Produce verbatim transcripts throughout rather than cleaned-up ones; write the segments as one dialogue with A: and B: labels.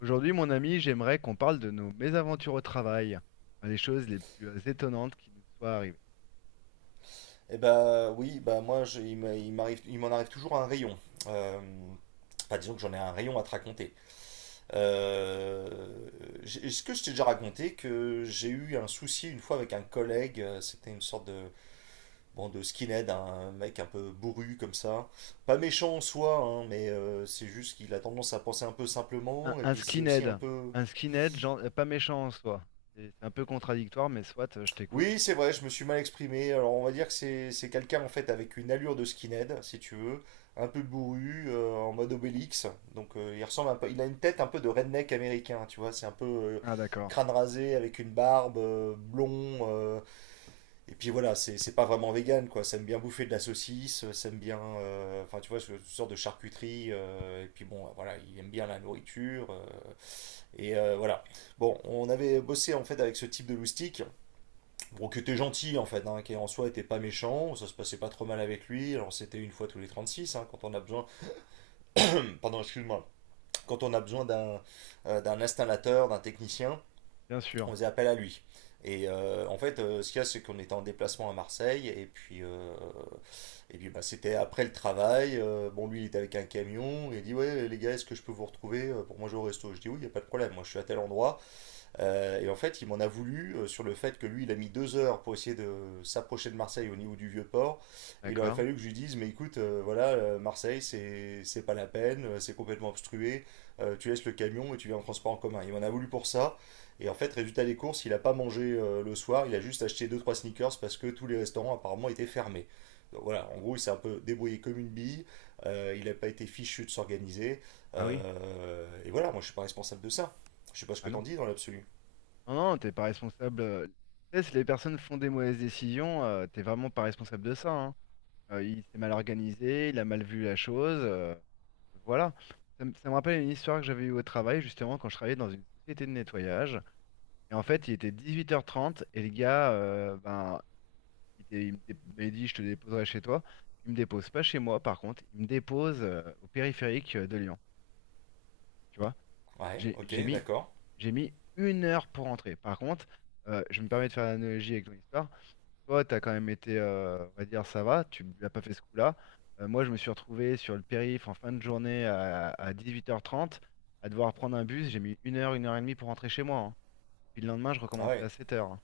A: Aujourd'hui, mon ami, j'aimerais qu'on parle de nos mésaventures au travail, les choses les plus euh, étonnantes qui nous soient arrivées.
B: Eh ben oui, bah moi je- il m'a- il m'arrive, il m'en arrive toujours un rayon. Euh, enfin disons que j'en ai un rayon à te raconter. Euh, j'ai- Est-ce que je t'ai déjà raconté que j'ai eu un souci une fois avec un collègue, euh, c'était une sorte de bon de skinhead, hein, un mec un peu bourru comme ça. Pas méchant en soi, hein, mais euh, c'est juste qu'il a tendance à penser un peu
A: Un,
B: simplement et
A: un
B: puis c'est aussi un
A: skinhead,
B: peu.
A: un skinhead, gen- euh, pas méchant en soi. C'est c'est un peu contradictoire, mais soit, euh, je t'écoute. Hein.
B: Oui, c'est vrai, je me suis mal exprimé. Alors, on va dire que c'est c'est quelqu'un en fait avec une allure de skinhead, si tu veux, un peu bourru, euh, en mode Obélix. Donc, euh, il ressemble un peu, il a une tête un peu de redneck américain, tu vois. C'est un peu euh,
A: Ah d'accord,
B: crâne rasé avec une barbe, euh, blond. euh, et puis voilà, c'est c'est pas vraiment vegan, quoi. Ça aime bien bouffer de la saucisse, euh, ça aime bien, euh, enfin, tu vois, ce, ce genre de charcuterie. euh, et puis bon, voilà, il aime bien la nourriture. euh, et euh, voilà. Bon, on avait bossé en fait avec ce type de loustic. Bon, qui était gentil en fait, hein, qui en soi était pas méchant, ça se passait pas trop mal avec lui. Alors c'était une fois tous les trente-six, hein, quand on a besoin, pardon, excuse-moi, quand on a besoin d'un euh, d'un installateur, d'un technicien,
A: bien sûr,
B: on faisait appel à lui. Et euh, en fait, euh, ce qu'il y a, c'est qu'on était en déplacement à Marseille, et puis, euh, et puis bah, c'était après le travail. euh, bon, lui, il était avec un camion, il dit : « Ouais, les gars, est-ce que je peux vous retrouver euh, pour manger au resto ? » Je dis : « Oui, il n'y a pas de problème, moi je suis à tel endroit. » euh, et en fait, il m'en a voulu euh, sur le fait que lui, il a mis deux heures pour essayer de s'approcher de Marseille au niveau du Vieux-Port. Et il aurait
A: d'accord.
B: fallu que je lui dise : « Mais écoute, euh, voilà, euh, Marseille, c'est c'est pas la peine, euh, c'est complètement obstrué, euh, tu laisses le camion et tu viens en transport en commun. » Il m'en a voulu pour ça. Et en fait, résultat des courses, il a pas mangé euh, le soir, il a juste acheté deux trois sneakers parce que tous les restaurants apparemment étaient fermés. Donc voilà, en gros, il s'est un peu débrouillé comme une bille, euh, il n'a pas été fichu de s'organiser.
A: Ah oui,
B: euh, et voilà, moi, je ne suis pas responsable de ça. Je ne sais pas ce
A: ah
B: que
A: non.
B: t'en dis dans l'absolu.
A: Non, non, t'es pas responsable. Euh, tu sais, si les personnes font des mauvaises décisions, euh, t'es vraiment pas responsable de ça. Hein. Euh, il s'est mal organisé, il a mal vu la chose. Euh, voilà. Ça, me ça me rappelle une histoire que j'avais eue au travail, justement, quand je travaillais dans une société de nettoyage. Et en fait, il était dix-huit heures trente et le gars, euh, ben, il, était- il me dé- m'avait dit, je te déposerai chez toi. Il me dépose pas chez moi, par contre, il me dépose euh, au périphérique euh, de Lyon. Tu vois,
B: Ouais,
A: j'ai
B: ok,
A: j'ai mis,
B: d'accord.
A: j'ai mis une heure pour rentrer. Par contre, euh, je me permets de faire l'analogie avec ton histoire. Toi, tu as quand même été, euh, on va dire, ça va, tu n'as pas fait ce coup-là. Euh, moi, je me suis retrouvé sur le périph' en fin de journée à, à dix-huit heures trente à devoir prendre un bus. J'ai mis une heure, une heure et demie pour rentrer chez moi. Hein. Puis le lendemain, je
B: Ah
A: recommençais à
B: ouais,
A: sept heures.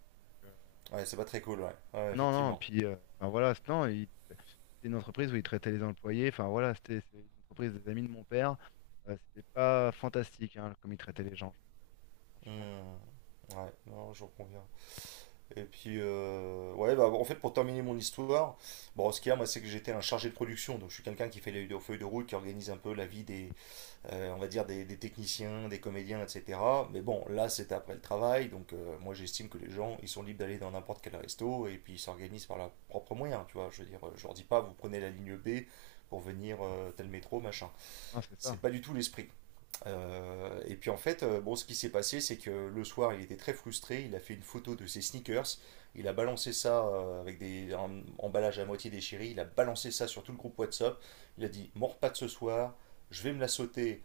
B: ouais, c'est pas très cool, ouais. Ouais,
A: Ah non, non,
B: effectivement.
A: puis euh, enfin, voilà, c'est- non, il- c'était une entreprise où ils traitaient les employés, enfin voilà, c'était c'est une entreprise des amis de mon père, euh, c'était pas fantastique hein, comme ils traitaient les gens, franchement.
B: Hmm. Ouais, non, j'en conviens. Et puis, euh, ouais, bah, en fait, pour terminer mon histoire, bon, ce qu'il y a, moi, c'est que j'étais un chargé de production. Donc, je suis quelqu'un qui fait les feuilles de route, qui organise un peu la vie des, euh, on va dire, des, des techniciens, des comédiens, et cætera. Mais bon, là, c'était après le travail. Donc, euh, moi, j'estime que les gens, ils sont libres d'aller dans n'importe quel resto et puis ils s'organisent par leurs propres moyens, tu vois. Je veux dire, euh, je leur dis pas : « Vous prenez la ligne B pour venir euh, tel métro, machin. »
A: Non, c'est
B: C'est
A: ça,
B: pas du tout l'esprit. Euh, et puis en fait, euh, bon, ce qui s'est passé, c'est que le soir, il était très frustré. Il a fait une photo de ses sneakers. Il a balancé ça euh, avec des, un emballage à moitié déchiré. Il a balancé ça sur tout le groupe WhatsApp. Il a dit : « Mon repas de ce soir, je vais me la sauter.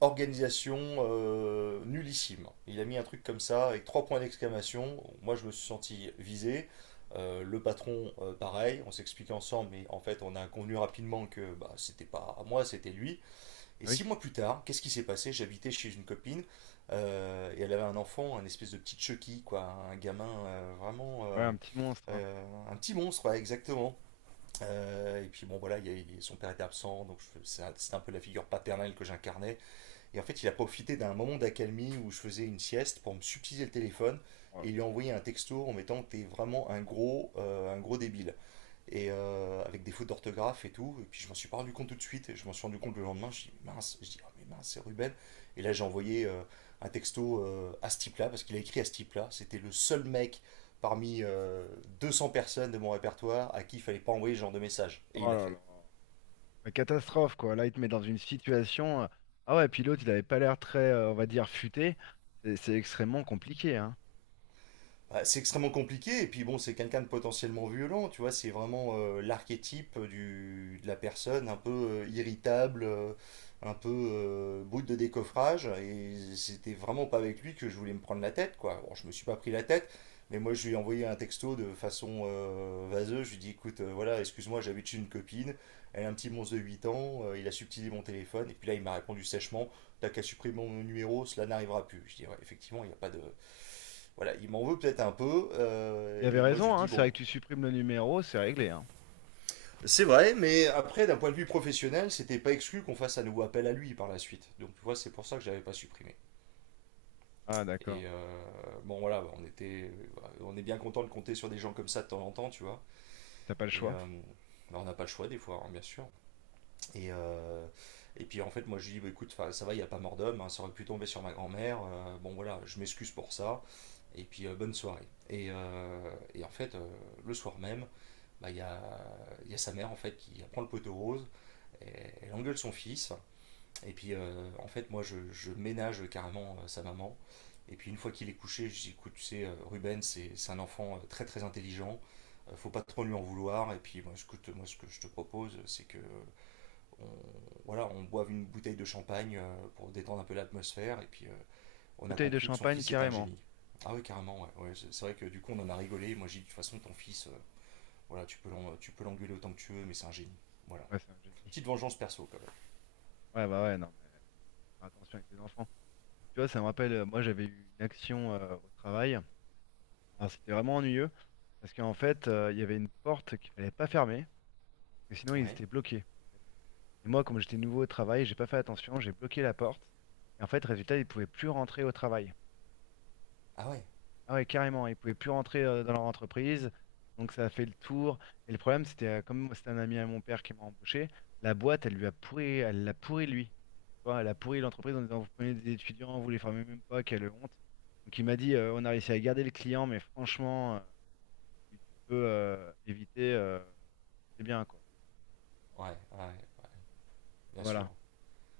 B: Organisation euh, nullissime. » Il a mis un truc comme ça avec trois points d'exclamation. Moi, je me suis senti visé. Euh, le patron, euh, pareil, on s'explique ensemble, mais en fait, on a convenu rapidement que bah, c'était pas à moi, c'était lui. Et
A: ah oui,
B: six mois plus tard, qu'est-ce qui s'est passé? J'habitais chez une copine euh, et elle avait un enfant, un espèce de petit Chucky, quoi, un gamin euh, vraiment
A: ouais,
B: euh,
A: un petit monstre, hein.
B: euh, un petit monstre, ouais, exactement. Euh, et puis bon voilà, il y a- il- son père était absent, donc je- c'est un- c'était un peu la figure paternelle que j'incarnais. Et en fait, il a profité d'un moment d'accalmie où je faisais une sieste pour me subtiliser le téléphone
A: Oh là
B: et il lui a envoyé un texto en mettant que t'es vraiment un gros, euh, un gros débile et euh, avec des fautes d'orthographe et tout. Et puis je m'en suis pas rendu compte tout de suite. Et je m'en suis rendu compte le lendemain. Je dis mince, je dis : « Ah, mais mince, c'est Ruben. » Et là j'ai envoyé euh, un texto euh, à ce type-là parce qu'il a écrit à ce type-là. C'était le seul mec parmi euh, deux cents personnes de mon répertoire à qui il fallait pas envoyer ce genre de message. Et il
A: oh
B: l'a
A: là là.
B: fait.
A: Ouais, Catastrophe, quoi, là, il te met dans une situation, euh, Ah ouais, puis l'autre, il avait pas l'air très, euh, on va dire, futé, c'est c'est extrêmement compliqué, hein.
B: Bah, c'est extrêmement compliqué, et puis bon, c'est quelqu'un de potentiellement violent, tu vois, c'est vraiment euh, l'archétype du, de la personne un peu euh, irritable, euh, un peu euh, bout de décoffrage, et c'était vraiment pas avec lui que je voulais me prendre la tête, quoi. Bon, je me suis pas pris la tête, mais moi je lui ai envoyé un texto de façon euh, vaseuse, je lui ai dit : « Écoute, euh, voilà, excuse-moi, j'habite chez une copine, elle a un petit monstre de huit ans, euh, il a subtilé mon téléphone. » Et puis là il m'a répondu sèchement : « T'as qu'à supprimer mon numéro, cela n'arrivera plus. » Je dis : « Ouais, effectivement, il n'y a pas de, voilà, il m'en veut peut-être un peu. »
A: Il
B: euh,
A: avait
B: et moi, je
A: raison,
B: lui
A: hein,
B: dis,
A: c'est vrai
B: bon,
A: que tu supprimes le numéro, c'est réglé, hein.
B: c'est vrai, mais après, d'un point de vue professionnel, c'était pas exclu qu'on fasse un nouveau appel à lui par la suite. Donc, tu vois, c'est pour ça que j'avais pas supprimé.
A: Ah d'accord,
B: Et euh, bon, voilà, on était, on est bien content de compter sur des gens comme ça de temps en temps, tu vois.
A: t'as pas le
B: Et
A: choix.
B: euh, bah, on n'a pas le choix des fois, hein, bien sûr. Et, euh, et puis en fait, moi, je lui dis : « Bah, écoute, 'fin, ça va, il n'y a pas mort d'homme, hein, ça aurait pu tomber sur ma grand-mère. euh, bon, voilà, je m'excuse pour ça. Et puis, euh, bonne soirée. » Et, euh, et en fait, euh, le soir même, bah, il y, a, y a sa mère en fait qui prend le poteau rose, et elle engueule son fils, et puis euh, en fait moi je, je ménage carrément euh, sa maman, et puis une fois qu'il est couché, je dis : « Écoute tu sais euh, Ruben c'est c'est un enfant euh, très très intelligent, euh, faut pas trop lui en vouloir, et puis moi écoute moi ce que je te propose c'est que on, voilà on boive une bouteille de champagne euh, pour détendre un peu l'atmosphère. » Et puis euh, on a
A: Bouteille de
B: conclu que son
A: champagne,
B: fils était un
A: carrément.
B: génie. Ah oui carrément ouais, ouais, c'est c'est vrai que du coup on en a rigolé, moi j'ai dit de toute façon ton fils euh, voilà, tu peux tu peux l'engueuler autant que tu veux, mais c'est un génie. Voilà.
A: Ouais, c'est un génie.
B: Petite vengeance perso quand
A: Ouais, bah ouais, non. Faire attention avec les enfants. Tu vois, ça me rappelle, euh, moi j'avais eu une action euh, au travail. Alors c'était vraiment ennuyeux parce qu'en fait, euh, il y avait une porte qu'il fallait pas fermer parce que sinon
B: même.
A: ils
B: Ouais.
A: étaient bloqués. Et moi, comme j'étais nouveau au travail, j'ai pas fait attention, j'ai bloqué la porte. Et en fait, résultat, ils pouvaient plus rentrer au travail.
B: Ah ouais.
A: Ah ouais, carrément, ils pouvaient plus rentrer euh, dans leur entreprise, donc ça a fait le tour. Et le problème, c'était euh, comme c'était un ami à mon père qui m'a embauché, la boîte, elle lui a pourri, elle l'a pourri lui. Tu vois, elle a pourri l'entreprise en disant, vous prenez des étudiants, vous les formez même pas, quelle honte. Donc il m'a dit, euh, on a réussi à garder le client, mais franchement, euh, tu tu peux euh, éviter, euh, c'est bien quoi.
B: Ouais, ouais, bien sûr.
A: Voilà.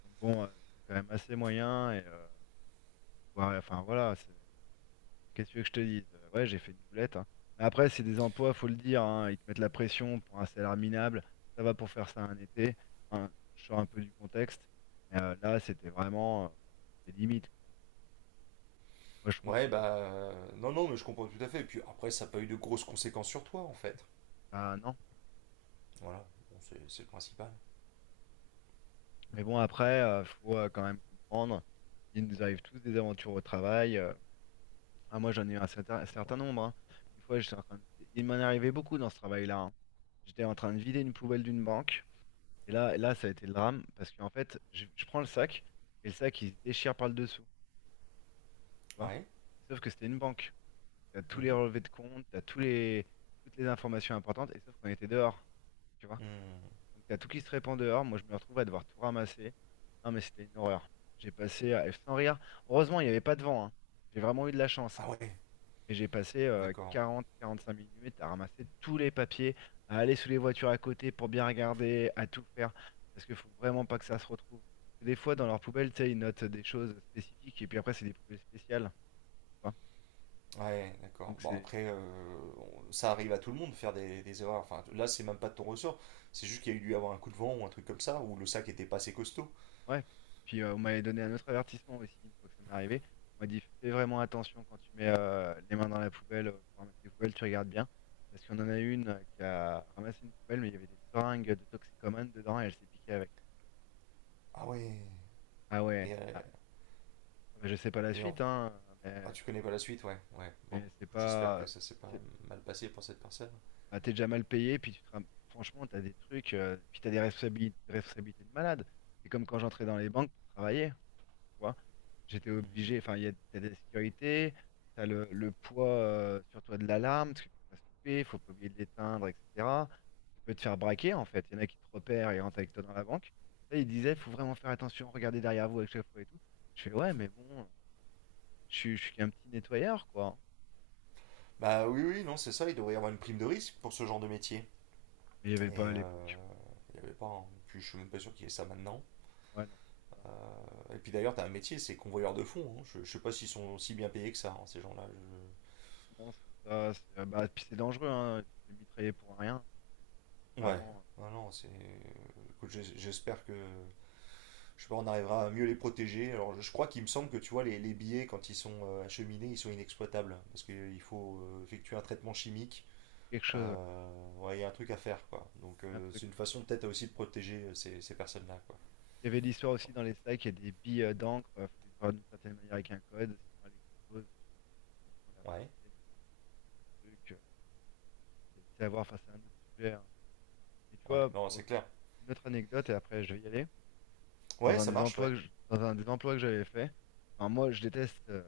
A: Donc bon, euh, c'était quand même assez moyen et euh, ouais, enfin voilà, c'est. Qu'est-ce que tu veux que je te dise? Euh, Ouais, j'ai fait une boulette. Hein. Mais après, c'est des emplois, faut le dire. Hein, ils te mettent la pression pour un salaire minable. Ça va pour faire ça un été. Hein, je sors un peu du contexte. Mais euh, là, c'était vraiment euh, des limites. Quoi. Moi, je trouve
B: Ouais,
A: qu'ils mettent.
B: bah euh, non, non, mais je comprends tout à fait. Et puis après, ça n'a pas eu de grosses conséquences sur toi, en fait.
A: Ah non.
B: Voilà. Bon, c'est c'est le principal.
A: Mais bon, après, euh, faut euh, quand même comprendre. Il nous arrive tous des aventures au travail. euh. Ah, moi, j'en ai eu un certain, un certain nombre. Hein. Une fois, j'étais en train de- il m'en arrivait beaucoup dans ce travail-là. Hein. J'étais en train de vider une poubelle d'une banque. Et là, là, ça a été le drame parce qu'en fait, je, je prends le sac et le sac il se déchire par le dessous. Tu vois?
B: Ouais.
A: Sauf que c'était une banque. Donc t'as tous les
B: Mhm.
A: relevés de compte, t'as tous les, toutes les informations importantes et sauf qu'on était dehors. Tu vois?
B: Hmm.
A: Donc t'as tout qui se répand dehors. Moi, je me retrouve à devoir tout ramasser. Non, mais c'était une horreur. J'ai passé à- sans rire. Heureusement, il n'y avait pas de vent. Hein. J'ai vraiment eu de la chance. Hein.
B: Ah ouais,
A: Mais j'ai passé
B: d'accord.
A: quarante, quarante-cinq minutes à ramasser tous les papiers, à aller sous les voitures à côté pour bien regarder, à tout faire, parce qu'il faut vraiment pas que ça se retrouve. Parce que des fois, dans leur poubelle, tu sais, ils notent des choses spécifiques, et puis après, c'est des poubelles spéciales. Tu vois.
B: Ouais, d'accord.
A: Donc
B: Bon,
A: c'est...
B: après, euh, on- ça arrive à tout le monde de faire des, des erreurs. Enfin, là, c'est même pas de ton ressort. C'est juste qu'il y a eu dû avoir un coup de vent ou un truc comme ça, ou le sac était pas assez costaud.
A: Ouais. Puis euh, on m'avait donné un autre avertissement aussi, une fois que ça m'est arrivé. On m'a dit, fais vraiment attention quand tu mets euh, les mains dans la poubelle, euh, pour ramasser les poubelles, tu regardes bien. Parce qu'on en a une euh, qui a ramassé une poubelle, mais il y avait des seringues de toxicomanes dedans, et elle s'est piquée avec.
B: Ah ouais.
A: Ah ouais.
B: Et, euh,
A: Mais Je sais pas la
B: et en
A: suite, hein,
B: Ah,
A: mais,
B: tu connais pas la suite, ouais. Ouais, bon.
A: mais c'est
B: Écoute, j'espère que
A: pas.
B: ça s'est pas
A: c'est-
B: mal passé pour cette personne.
A: Bah, t'es déjà mal payé, puis tu te ram- franchement, t'as des trucs, euh, puis t'as des responsabili- des responsabilités de malade. C'est comme quand j'entrais dans les banques pour travailler, tu vois. J'étais
B: Mhm.
A: obligé, enfin, il y a, t'as des sécurités, t'as le, le poids euh, sur toi de l'alarme, parce qu'il faut pas se louper, faut pas oublier de l'éteindre, et cetera. Tu peux te faire braquer, en fait. Il y en a qui te repèrent et rentrent avec toi dans la banque. Là, ils disaient, faut vraiment faire attention, regardez derrière vous à chaque fois et tout. Je fais, ouais, mais bon, je suis, je suis qu'un petit nettoyeur, quoi.
B: Bah oui, oui, non, c'est ça. Il devrait y avoir une prime de risque pour ce genre de métier.
A: Mais il n'y avait pas
B: Et
A: à
B: euh,
A: l'époque.
B: il n'y avait pas. Hein. Puis je suis même pas sûr qu'il y ait ça maintenant.
A: Ouais, non, mais c'est ça. Hein.
B: Euh, Et puis d'ailleurs, t'as un métier, c'est convoyeur de fonds. Hein. Je, je sais pas s'ils sont si bien payés que ça, hein, ces gens-là. Je.
A: C'est bon, c'est ça. C'est- euh, bah, puis c'est dangereux, hein. Tu te fais mitrailler pour rien.
B: Ouais.
A: Vraiment, euh,
B: Non, non, c'est. Écoute, j'es- j'espère que. Je sais pas, on arrivera à mieux les protéger. Alors, je je crois qu'il me semble que tu vois, les, les billets, quand ils sont euh, acheminés, ils sont inexploitables. Parce qu'il faut euh, effectuer un traitement chimique.
A: Quelque chose, ouais.
B: Euh, ouais, il y a un truc à faire, quoi. Donc,
A: C'est Un
B: euh,
A: truc.
B: c'est une façon peut-être aussi de protéger euh, ces, ces personnes-là, quoi.
A: Il y avait l'histoire aussi dans les sacs, il y a des billes euh, d'encre. Il faut les avoir d'une certaine manière avec un code, sinon elles explosent. Et ça prend l'air tous les
B: Ouais,
A: billets, tous les trucs. euh, C'est c'est à voir face à un autre sujet. Hein. Et tu
B: ouais,
A: vois,
B: non,
A: pour
B: c'est clair.
A: une autre anecdote, et après je vais y aller. Dans
B: Ouais,
A: un
B: ça
A: des
B: marche,
A: emplois
B: ouais.
A: que je- dans un des emplois que j'avais fait, enfin, moi je déteste euh,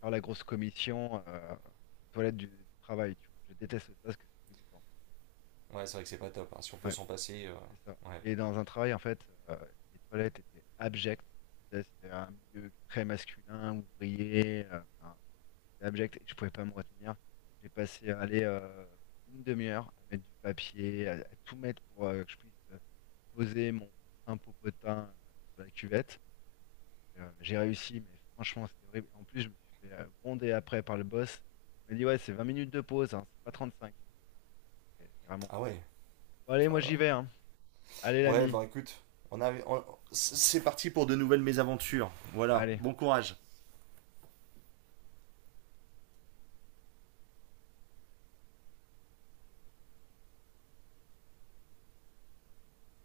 A: faire la grosse commission euh, aux toilettes du, du travail, tu vois. Je déteste ça parce que c'est dégoûtant.
B: Ouais, c'est vrai que c'est pas top. Hein. Si on peut
A: Ouais,
B: s'en passer, euh,
A: c'est ça.
B: ouais.
A: Et dans un travail, en fait, euh, les toilettes étaient abjectes. Tu C'était un milieu très masculin, ouvrier, euh, enfin, c'était abject et je pouvais pas me retenir. J'ai passé à aller euh, une demi-heure à mettre du papier, à, à tout mettre pour euh, que je puisse euh, poser mon sein popotin euh, sur la cuvette. Euh, j'ai réussi, mais franchement, c'était horrible. En plus, je me suis fait euh, gronder après par le boss. Il m'a dit, ouais, c'est vingt minutes de pause, hein, c'est pas trente cinq. J'étais vraiment
B: Ah
A: content.
B: ouais.
A: Bon, allez, moi
B: Voilà.
A: j'y vais, hein. Allez,
B: Ouais,
A: l'ami.
B: bah écoute, on a, on- c'est parti pour de nouvelles mésaventures. Voilà,
A: Allez.
B: bon courage.